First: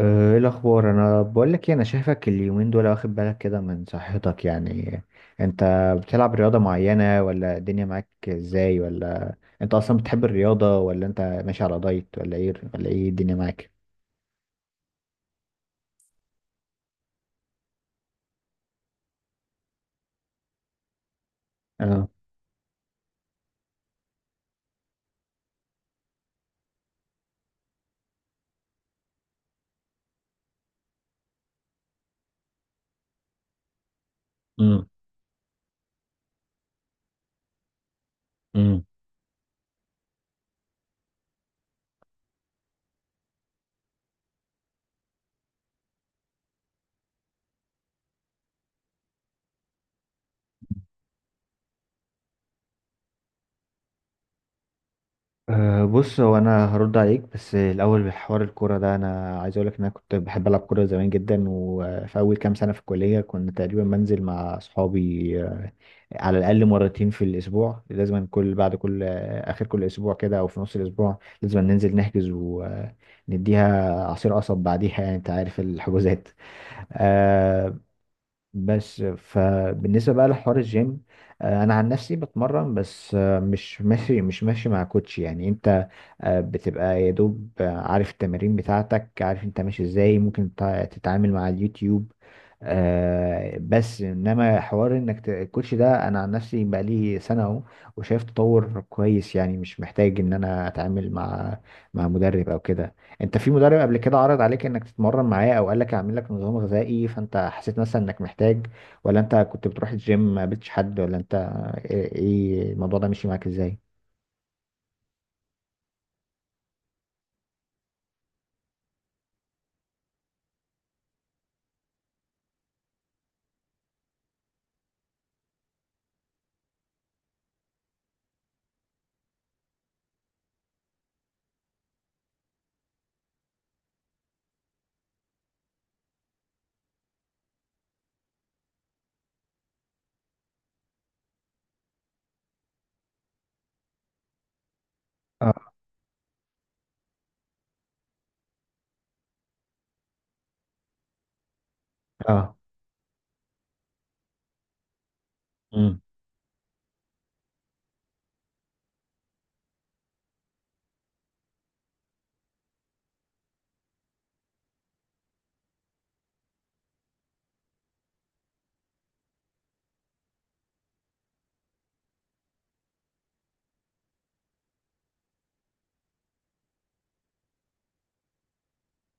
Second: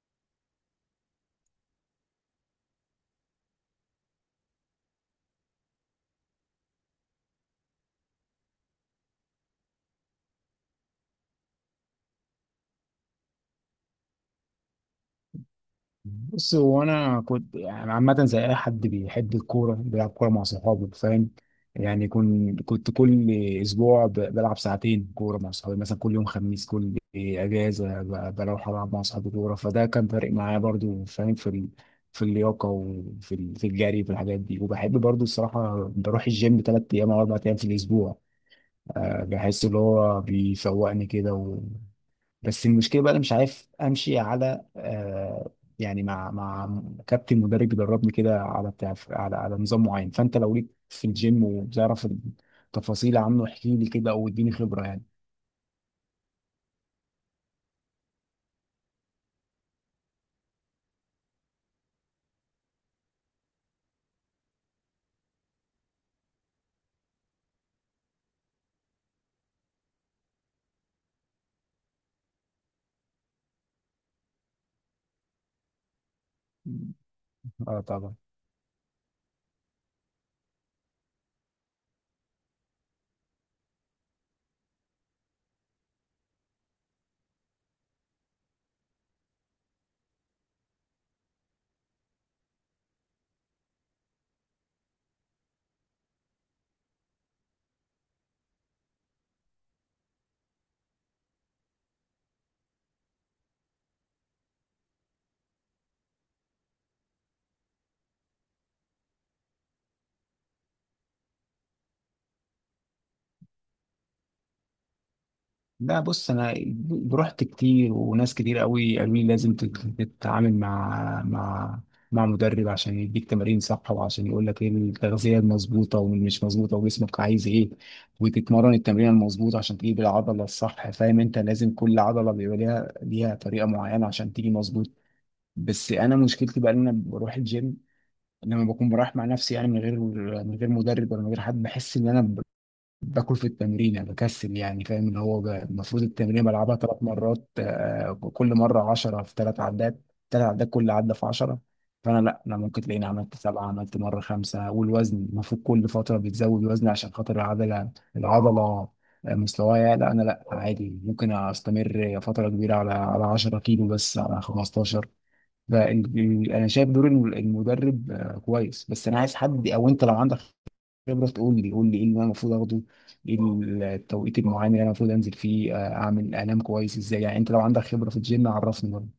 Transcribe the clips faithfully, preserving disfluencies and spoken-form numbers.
آه، ايه الاخبار؟ انا بقول لك انا شايفك اليومين دول واخد بالك كده من صحتك، يعني انت بتلعب رياضة معينة، ولا الدنيا معاك ازاي؟ ولا انت اصلا بتحب الرياضة، ولا انت ماشي على دايت، ولا ايه؟ ولا ايه الدنيا معاك؟ بص هو انا كنت يعني عامه زي اي حد بيحب الكوره بيلعب كوره مع صحابه فاهم اه. يعني كنت كنت كل اسبوع ب- بلعب ساعتين كوره مع صحابي مثلا كل يوم خميس كل اجازه ب- بروح العب مع صحابي كوره فده كان فارق معايا برضو فاهم في ال... في اللياقه وفي ال... في الجري في الحاجات دي وبحب برضو الصراحه بروح الجيم ثلاث ايام او اربع ايام في الاسبوع، امم. بحس اللي هو بيفوقني كده. بس المشكله بقى انا مش عارف امشي على آه يعني مع مع كابتن مدرب بيدربني كده على بتاع على على نظام معين. فانت لو ليك في الجيم وبتعرف التفاصيل عنه احكي لي كده او اديني خبره يعني. أه بص، هو انا هرد عليك بس الاول بحوار الكوره ده. انا عايز اقول لك ان انا كنت بحب العب كوره زمان جدا، وفي اول كام سنه في الكليه كنت تقريبا منزل مع اصحابي، آه، على الاقل مرتين في الاسبوع. لازم كل بعد كل آه، اخر كل اسبوع كده او في نص الاسبوع لازم ننزل نحجز ونديها عصير قصب بعديها. يعني انت عارف الحجوزات. أه. اه طبعا. بس فبالنسبه بقى لحوار الجيم، آه، انا عن نفسي بتمرن، بس آه، مش ماشي مش ماشي مع كوتش. يعني انت آه، بتبقى يا دوب آه، عارف التمارين بتاعتك، عارف انت ماشي ازاي، ممكن تع- تتعامل مع اليوتيوب. آه، بس انما حوار انك ت- الكوتش ده، انا عن نفسي بقالي سنة اهو وشايف تطور كويس. يعني مش محتاج ان انا اتعامل مع مع مدرب او كده. انت في مدرب قبل كده عرض عليك انك تتمرن معاه او قال لك اعمل لك نظام غذائي فانت حسيت مثلا انك محتاج؟ ولا انت كنت بتروح الجيم ما قابلتش حد؟ ولا انت ايه، إيه الموضوع ده مشي معاك ازاي؟ لا بص انا رحت كتير وناس كتير قوي قالوا لي لازم تت- تتعامل مع مع مع مدرب عشان يديك تمارين صح وعشان يقول لك ايه التغذيه المظبوطه واللي مش مظبوطه وجسمك عايز ايه، وتتمرن التمرين المظبوط عشان تجيب العضله الصح. فاهم؟ انت لازم كل عضله بيبقى ليها ليها طريقه معينه عشان تيجي مظبوط. بس انا مشكلتي بقى ان انا بروح الجيم لما بكون برايح مع نفسي يعني من غير من غير مدرب ولا من غير حد بحس ان انا باكل في التمرين يعني بكسل يعني. فاهم؟ اللي هو ب- آه. المفروض التمرين بلعبها ثلاث مرات، آه، كل مره عشرة في ثلاث عدات، ثلاث عدات كل عده في عشرة. فانا لا، اه، انا ممكن تلاقيني عملت سبعه، عملت مره خمسه. والوزن المفروض كل فتره بتزود وزن عشان خاطر العضله، العضله آه، مستواها. لا انا لا، عادي ممكن استمر فتره كبيره على على عشرة كيلو بس، على خمستاشر. فانا شايف دور الم- المدرب آه كويس، بس انا عايز حد. او انت لو عندك خبرة تقول لي، قول لي ايه اللي انا المفروض اخده، ايه ال- التوقيت المعين اللي انا المفروض انزل فيه، آه، اعمل انام كويس ازاي. يعني انت لو عندك خبرة في الجيم عرفني برضه.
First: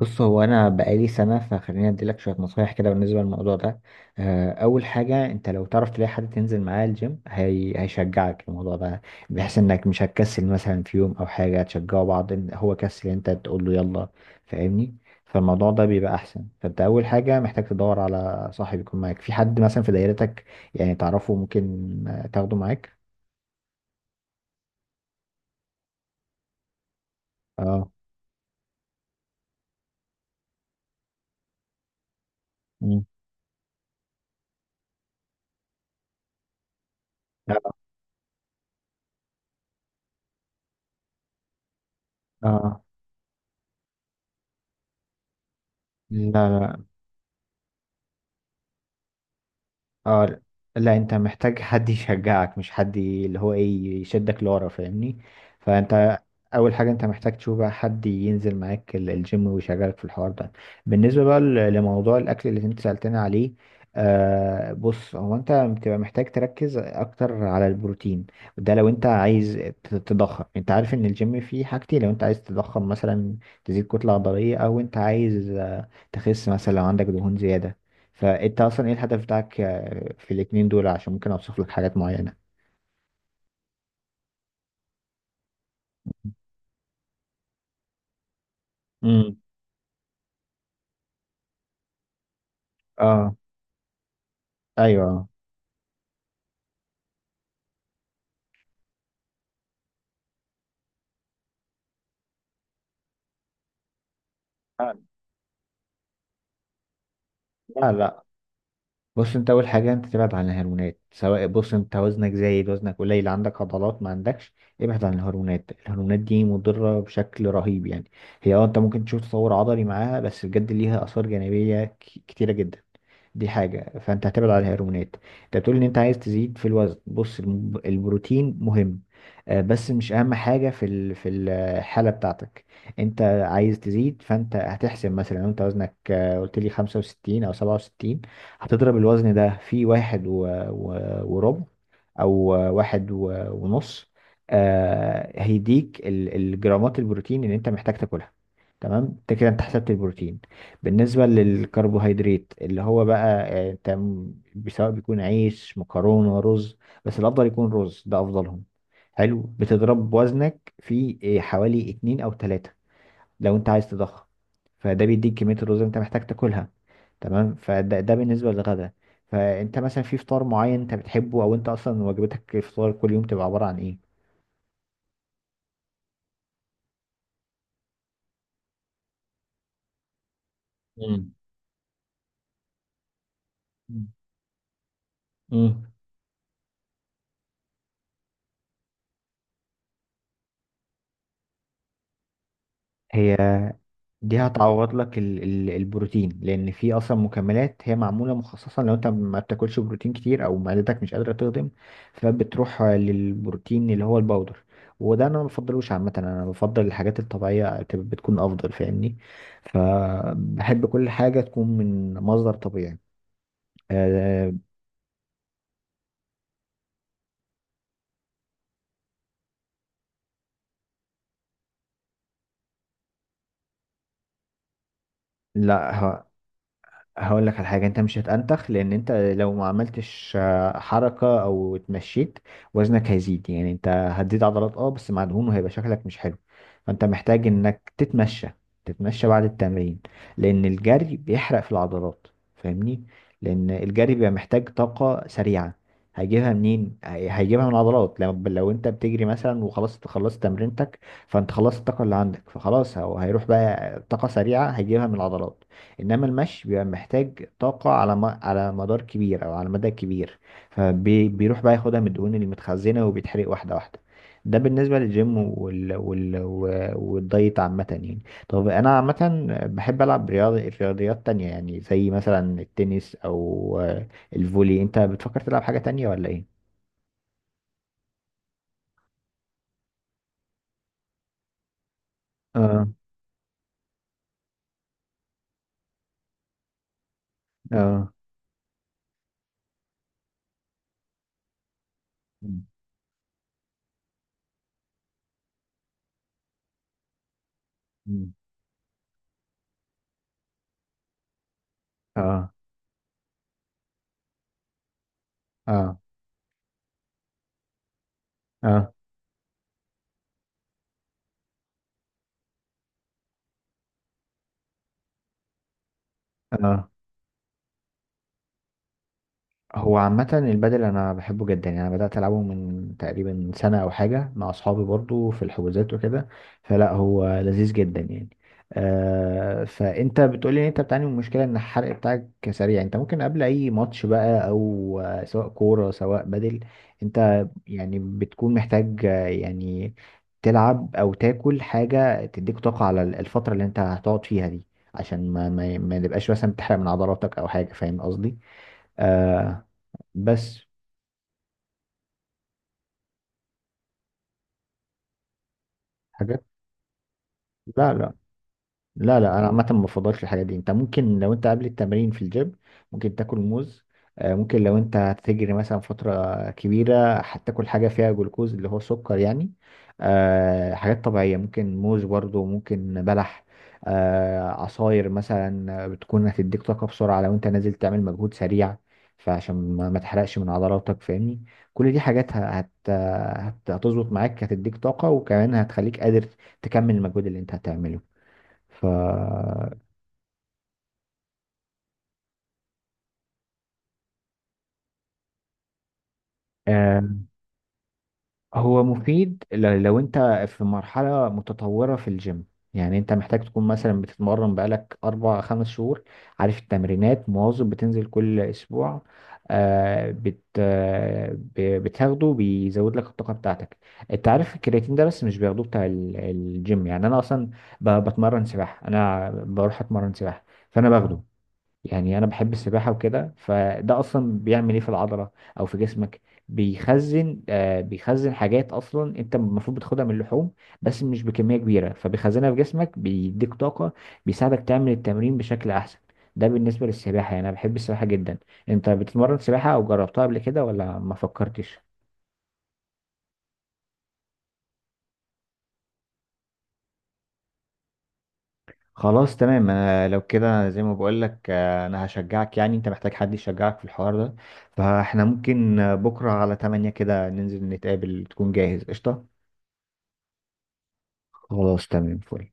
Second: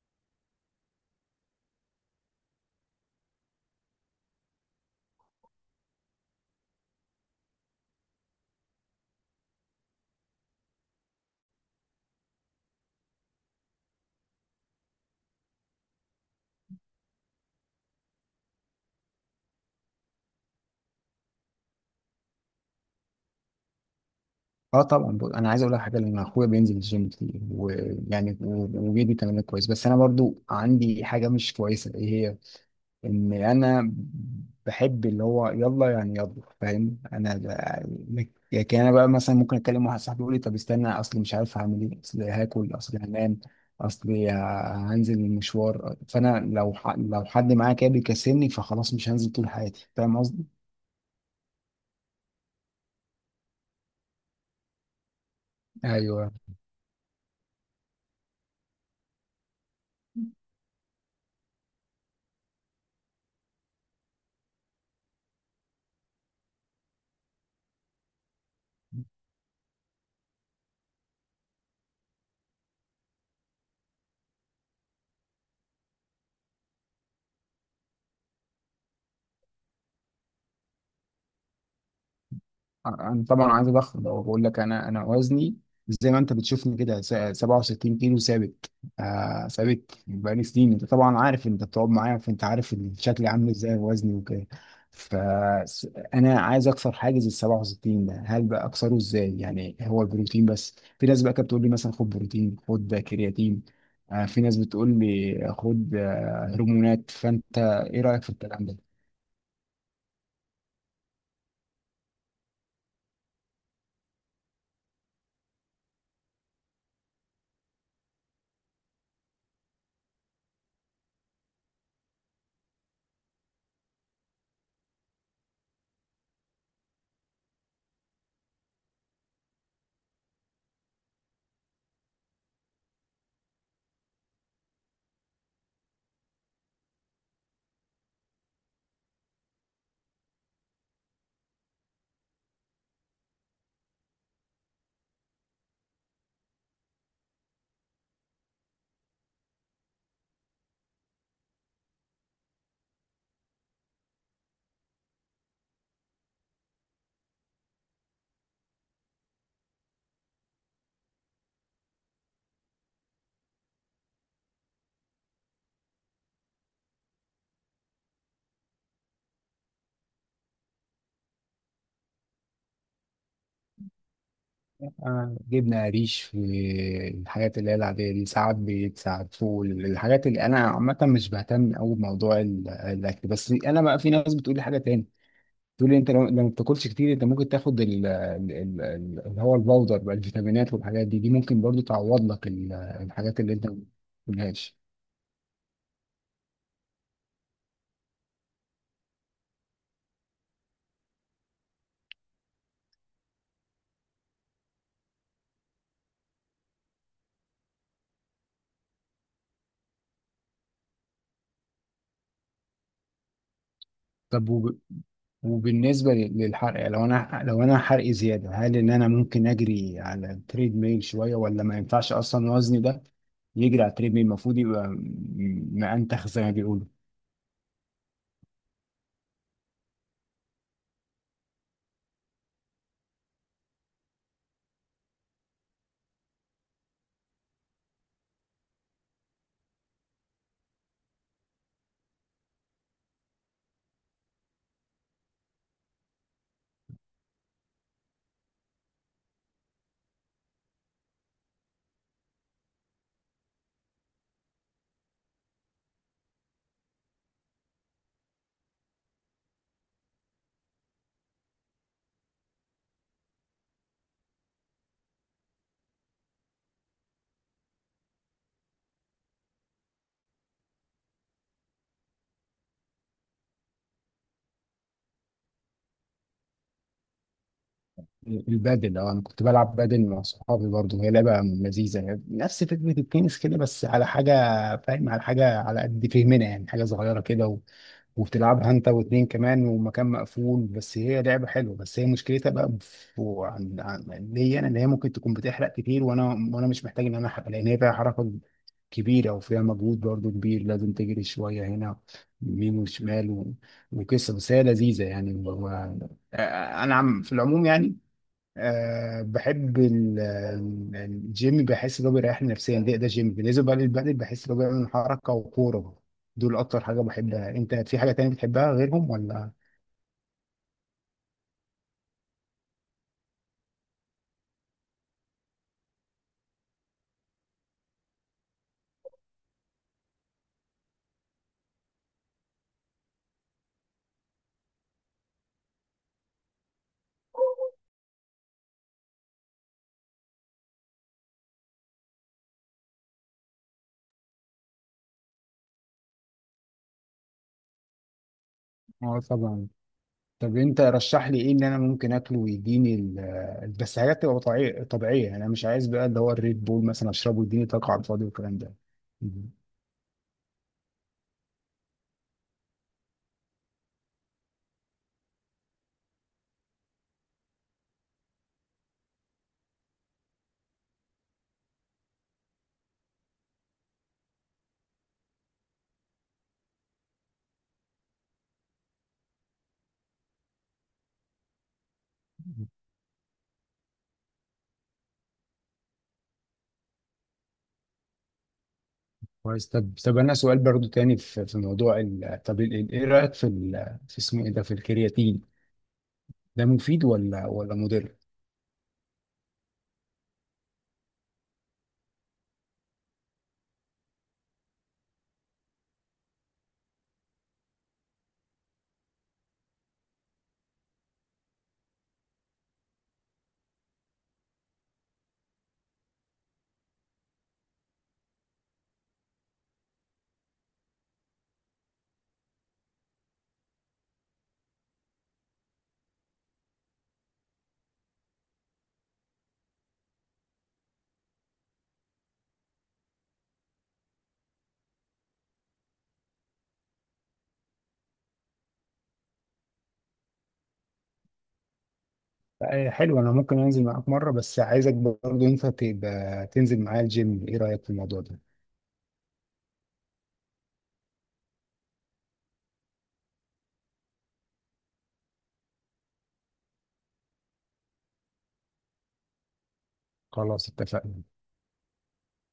بص، هو انا بقالي سنه، فخليني اديلك شويه نصايح كده بالنسبه للموضوع ده. آه، اول حاجه، انت لو تعرف تلاقي حد تنزل معاه الجيم، هي... هيشجعك الموضوع ده، بحيث انك مش هتكسل مثلا في يوم او حاجه، تشجعوا بعض، إن هو كسل انت تقول له يلا، فاهمني؟ فالموضوع ده بيبقى احسن. فانت اول حاجه محتاج تدور على صاحب يكون معاك، في حد مثلا في دايرتك يعني تعرفه، ممكن آه، تاخده معاك. اه طبعا. بقول- انا عايز اقول لك حاجه، لان اخويا بينزل الجيم كتير اه. ويعني و- وبيدي تمارين كويس، بس انا برضو عندي حاجه مش كويسه. ايه هي؟ مم. ان انا بحب اللي هو يلا يعني يلا، فاهم انا. ب- لكن انا بقى مثلا ممكن اكلم واحد صاحبي يقول لي طب استنى، اصل مش عارف هعمل ايه، اصل هاكل، اه. اصل هنام، اصل ه- هنزل المشوار. فانا لا، لو لا. ح... لو حد معايا كده بيكسلني فخلاص مش هنزل طول حياتي. فاهم اه، لا. قصدي؟ لا، انت محتاج حد يشجعك، مش حد ي- اللي هو ايه، يشدك لورا، فاهمني؟ فانت ايوه. اول حاجه انت محتاج تشوف بقى حد ينزل معاك ال- الجيم ويشجعك في الحوار ده. بالنسبه بقى ل- لموضوع الاكل اللي انت سالتني عليه، آه، بص، هو انت بتبقى محتاج تركز اكتر على البروتين. ده لو انت عايز ت- تضخم. انت عارف ان الجيم فيه حاجتين، لو انت عايز تضخم مثلا تزيد كتله عضليه، او انت عايز آه، تخس مثلا لو عندك دهون زياده. فانت اصلا ايه الهدف بتاعك آه، في الاتنين دول، عشان ممكن اوصف لك حاجات معينة. انا طبعا عايز اضخم. لو بقول لك انا، انا وزني زي ما انت بتشوفني كده، س- سبعة وستين كيلو ثابت، امم. آه ثابت بقالي سنين. انت طبعا عارف، انت بتقعد معايا فانت عارف شكلي اه. عامل ازاي وزني وكده. ايوه. فانا عايز اكسر حاجز ال سبعة وستين ده. هل بقى اكسره ازاي؟ يعني هو البروتين بس؟ في ناس بقى كانت بتقول لي مثلا خد بروتين، خد كرياتين، آه في ناس آه، بتقول لي خد آه، هرمونات. فانت لا، ايه رايك لا، في الكلام ده؟ بص، انت اول حاجه انت تبعد عن الهرمونات. سواء بص، انت وزنك زايد، وزنك قليل، عندك عضلات، ما عندكش، ابعد عن الهرمونات. الهرمونات دي مضره بشكل رهيب يعني. هي اه، انت ممكن تشوف تطور عضلي معاها، بس بجد ليها اثار جانبيه ك- كتيره جدا. دي حاجه، فانت هتبعد عن الهرمونات. انت بتقول ان انت عايز تزيد في الوزن. بص، الم- البروتين مهم، آه، بس مش اهم حاجه في ال- في الحاله بتاعتك. انت عايز تزيد، فانت هتحسب مثلا انت وزنك، آه، قلت لي خمسة وستين او سبعة وستين، هتضرب الوزن ده في واحد و... و... وربع، او واحد و... ونص. آه، هيديك ال... الجرامات البروتين اللي انت محتاج تاكلها. تمام، انت كده انت حسبت البروتين. بالنسبه للكربوهيدرات، اللي هو بقى آه، انت م- سواء بيكون عيش، مكرونه، رز، بس الافضل يكون رز، ده افضلهم. حلو، بتضرب وزنك في آه، حوالي اتنين او تلاتة لو انت عايز تضخم. فده بيديك كمية الرز اللي انت محتاج تاكلها. تمام. فده ده بالنسبة للغدا. فانت مثلا في فطار معين انت بتحبه، او انت اصلا وجبتك الفطار كل يوم تبقى عبارة عن ايه؟ آه، جبنة قريش، في الحاجات اللي هي العادية دي، ساعات بيت، ساعات فول. الحاجات اللي أنا عامة مش مم. بهتم أوي بموضوع ال- الأكل. بس أنا بقى في ناس بتقول لي حاجة تاني، تقول مم. لي أنت لو لو ما بتاكلش كتير أنت ممكن تاخد ال- ال- ال- ال- اللي هو الباودر بقى، الفيتامينات والحاجات دي، دي ممكن برضو تعوض لك ال- هي الحاجات اللي أنت ما دي بتاكلهاش. هتعوض لك ال ال البروتين، لان في اصلا مكملات هي معموله مخصصه لو انت ما بتاكلش بروتين كتير، او معدتك مش قادره تهضم، فبتروح للبروتين اللي هو الباودر. وده انا ما بفضلوش عامه، انا بفضل الحاجات الطبيعيه، تب- بتكون افضل، فاهمني؟ فبحب كل حاجه تكون من مصدر طبيعي. أه. طب وبالنسبة لل- للحرق، يعني لو انا، لو انا حرقي زيادة، هل ان انا ممكن اجري على التريد ميل شوية ولا ما ينفعش؟ اصلا وزني ده يجري على التريد ميل المفروض يبقى م- لا، مأنتخ زي ما بيقولوا. هقول لك على حاجة، انت مش هتأنتخ، لان انت لو ما عملتش آه، حركة او اتمشيت، وزنك هيزيد، يعني انت هتزيد عضلات اه بس مع دهون، وهيبقى شكلك مش حلو. فانت محتاج انك تتمشى، تتمشى بعد التمرين، لان الجري بيحرق في العضلات، فاهمني؟ لان الجري بيبقى محتاج طاقة سريعة، هيجيبها منين؟ هي- هيجيبها من العضلات. لو لو انت بتجري مثلا وخلاص خلصت تمرينتك، فانت خلصت الطاقة اللي عندك، فخلاص هو- هيروح بقى طاقة سريعة هيجيبها من العضلات. انما المشي بيبقى محتاج طاقة على م... على مدار كبير او على مدى كبير، فبيروح بقى ياخدها من الدهون المتخزنة وبيتحرق واحدة واحدة. ده بالنسبة للجيم وال... وال... و- والدايت عامة يعني. طب انا عامة بحب العب رياض... رياضيات تانية يعني، زي مثلا التنس او آه، الفولي. انت بتفكر تلعب حاجة تانية ولا ايه؟ البادل، اه انا كنت بلعب بادل مع صحابي برضه. هي لعبة لذيذة يعني، نفس اه. فكرة التنس كده بس على حاجة، فاهم، على حاجة على قد فهمنا يعني، حاجة صغيرة كده. اه. وبتلعبها انت واتنين كمان ومكان مقفول. بس هي لعبة حلوة. بس هي مشكلتها مم. بقى في عن عن ليا انا، ان هي ممكن تكون بتحرق كتير، وانا وانا مش محتاج ان انا احرق، لان هي فيها حركة مم. كبيرة وفيها مجهود برضو كبير، لازم تجري شوية هنا اه. يمين وشمال و... وقصة. بس هي لذيذة يعني و... اه. و... انا عم في العموم يعني. اه. أه بحب ال- ال- الجيم، بحس ان هو بيريحني نفسيا. ده ده جيم. بالنسبه بقى للبدل بحس ان هو بيعمل حركه وكوره. دول اكتر آه. حاجه بحبها. انت في حاجه تانية بتحبها غيرهم ولا؟ هو عامة البادل أنا بحبه جدا يعني، أنا بدأت ألعبه من تقريبا سنة أو حاجة مع أصحابي برضو في الحجوزات وكده. فلا، هو لذيذ جدا يعني. آه، فأنت بتقولي إن أنت بتعاني من مشكلة إن الحرق بتاعك سريع. أنت ممكن قبل أي ماتش بقى، أو آه، سواء كورة سواء بادل، أنت يعني بتكون محتاج آه، يعني تلعب أو تاكل حاجة تديك طاقة على الفترة اللي أنت هتقعد فيها دي، عشان ما ما ما تبقاش مثلا بتحرق من عضلاتك أو حاجة، فاهم قصدي؟ اه آه. طبعا. طب بس انت رشح لي ايه اللي انا ممكن اكله ويديني ال- بس حاجات تبقى طبيعيه، طبيعيه يعني. انا مش عايز بقى اللي هو حاجات. الريد بول مثلا اشربه ويديني طاقه لا، على لا. الفاضي والكلام ده. لا، لا، انا عامه ما بفضلش الحاجات دي. انت ممكن لو انت قبل التمرين في الجيم، ممكن تاكل موز. آه، ممكن لو انت هتجري مثلا فتره كبيره هتاكل حاجه فيها جلوكوز اللي هو سكر يعني. آه، حاجات طبيعيه، ممكن موز برضو، ممكن بلح، آه، عصاير مثلا، بتكون هتديك طاقه بسرعه لو انت نازل تعمل مجهود سريع، فعشان ما ما تحرقش من عضلاتك، فاهمني؟ كل دي حاجات ه- هت هت- هتظبط معاك، هتديك طاقه، وكمان هتخليك قادر تكمل المجهود اللي انت هتعمله. ف كويس. طب طب انا سؤال برضو تاني في في موضوع ال... طب ال- ال- ايه رايك في ال... في اسمه ايه ده، في الكرياتين ده، آه، مفيد ولا ولا مضر؟ هو مفيد ل- لو انت في مرحلة متطورة في الجيم، يعني انت محتاج تكون مثلا بتتمرن بقالك اربع خمس شهور، عارف التمرينات، مواظب بتنزل كل اسبوع، آه بت آه ب- بتاخده، بيزود لك الطاقة بتاعتك. انت عارف الكرياتين ده بس مش بياخدوه بتاع ال- الجيم. يعني انا اصلا ب- بتمرن سباحة، انا بروح اتمرن سباحة، فانا باخده. يعني انا بحب السباحه وكده. فده اصلا بيعمل ايه في العضله او في جسمك؟ بيخزن، آه بيخزن حاجات اصلا انت المفروض بتاخدها من اللحوم، بس مش بكميه كبيره، فبيخزنها في جسمك، بيديك طاقه، بيساعدك تعمل التمرين بشكل احسن. ده بالنسبه للسباحه، يعني انا بحب السباحه جدا. انت بتتمرن سباحه او جربتها قبل كده ولا ما فكرتش؟ آه، حلو. انا ممكن انزل معاك مره، بس عايزك برضه انت تبقى تنزل معايا الجيم. ايه رايك في الموضوع ده؟ خلاص، تمام، انا لو كده زي ما بقول لك انا هشجعك، يعني انت محتاج حد يشجعك في الحوار ده. فاحنا ممكن آه، بكره على تمانية كده ننزل نتقابل، تكون جاهز، قشطه. خلاص اتفقنا. خلاص تمام فل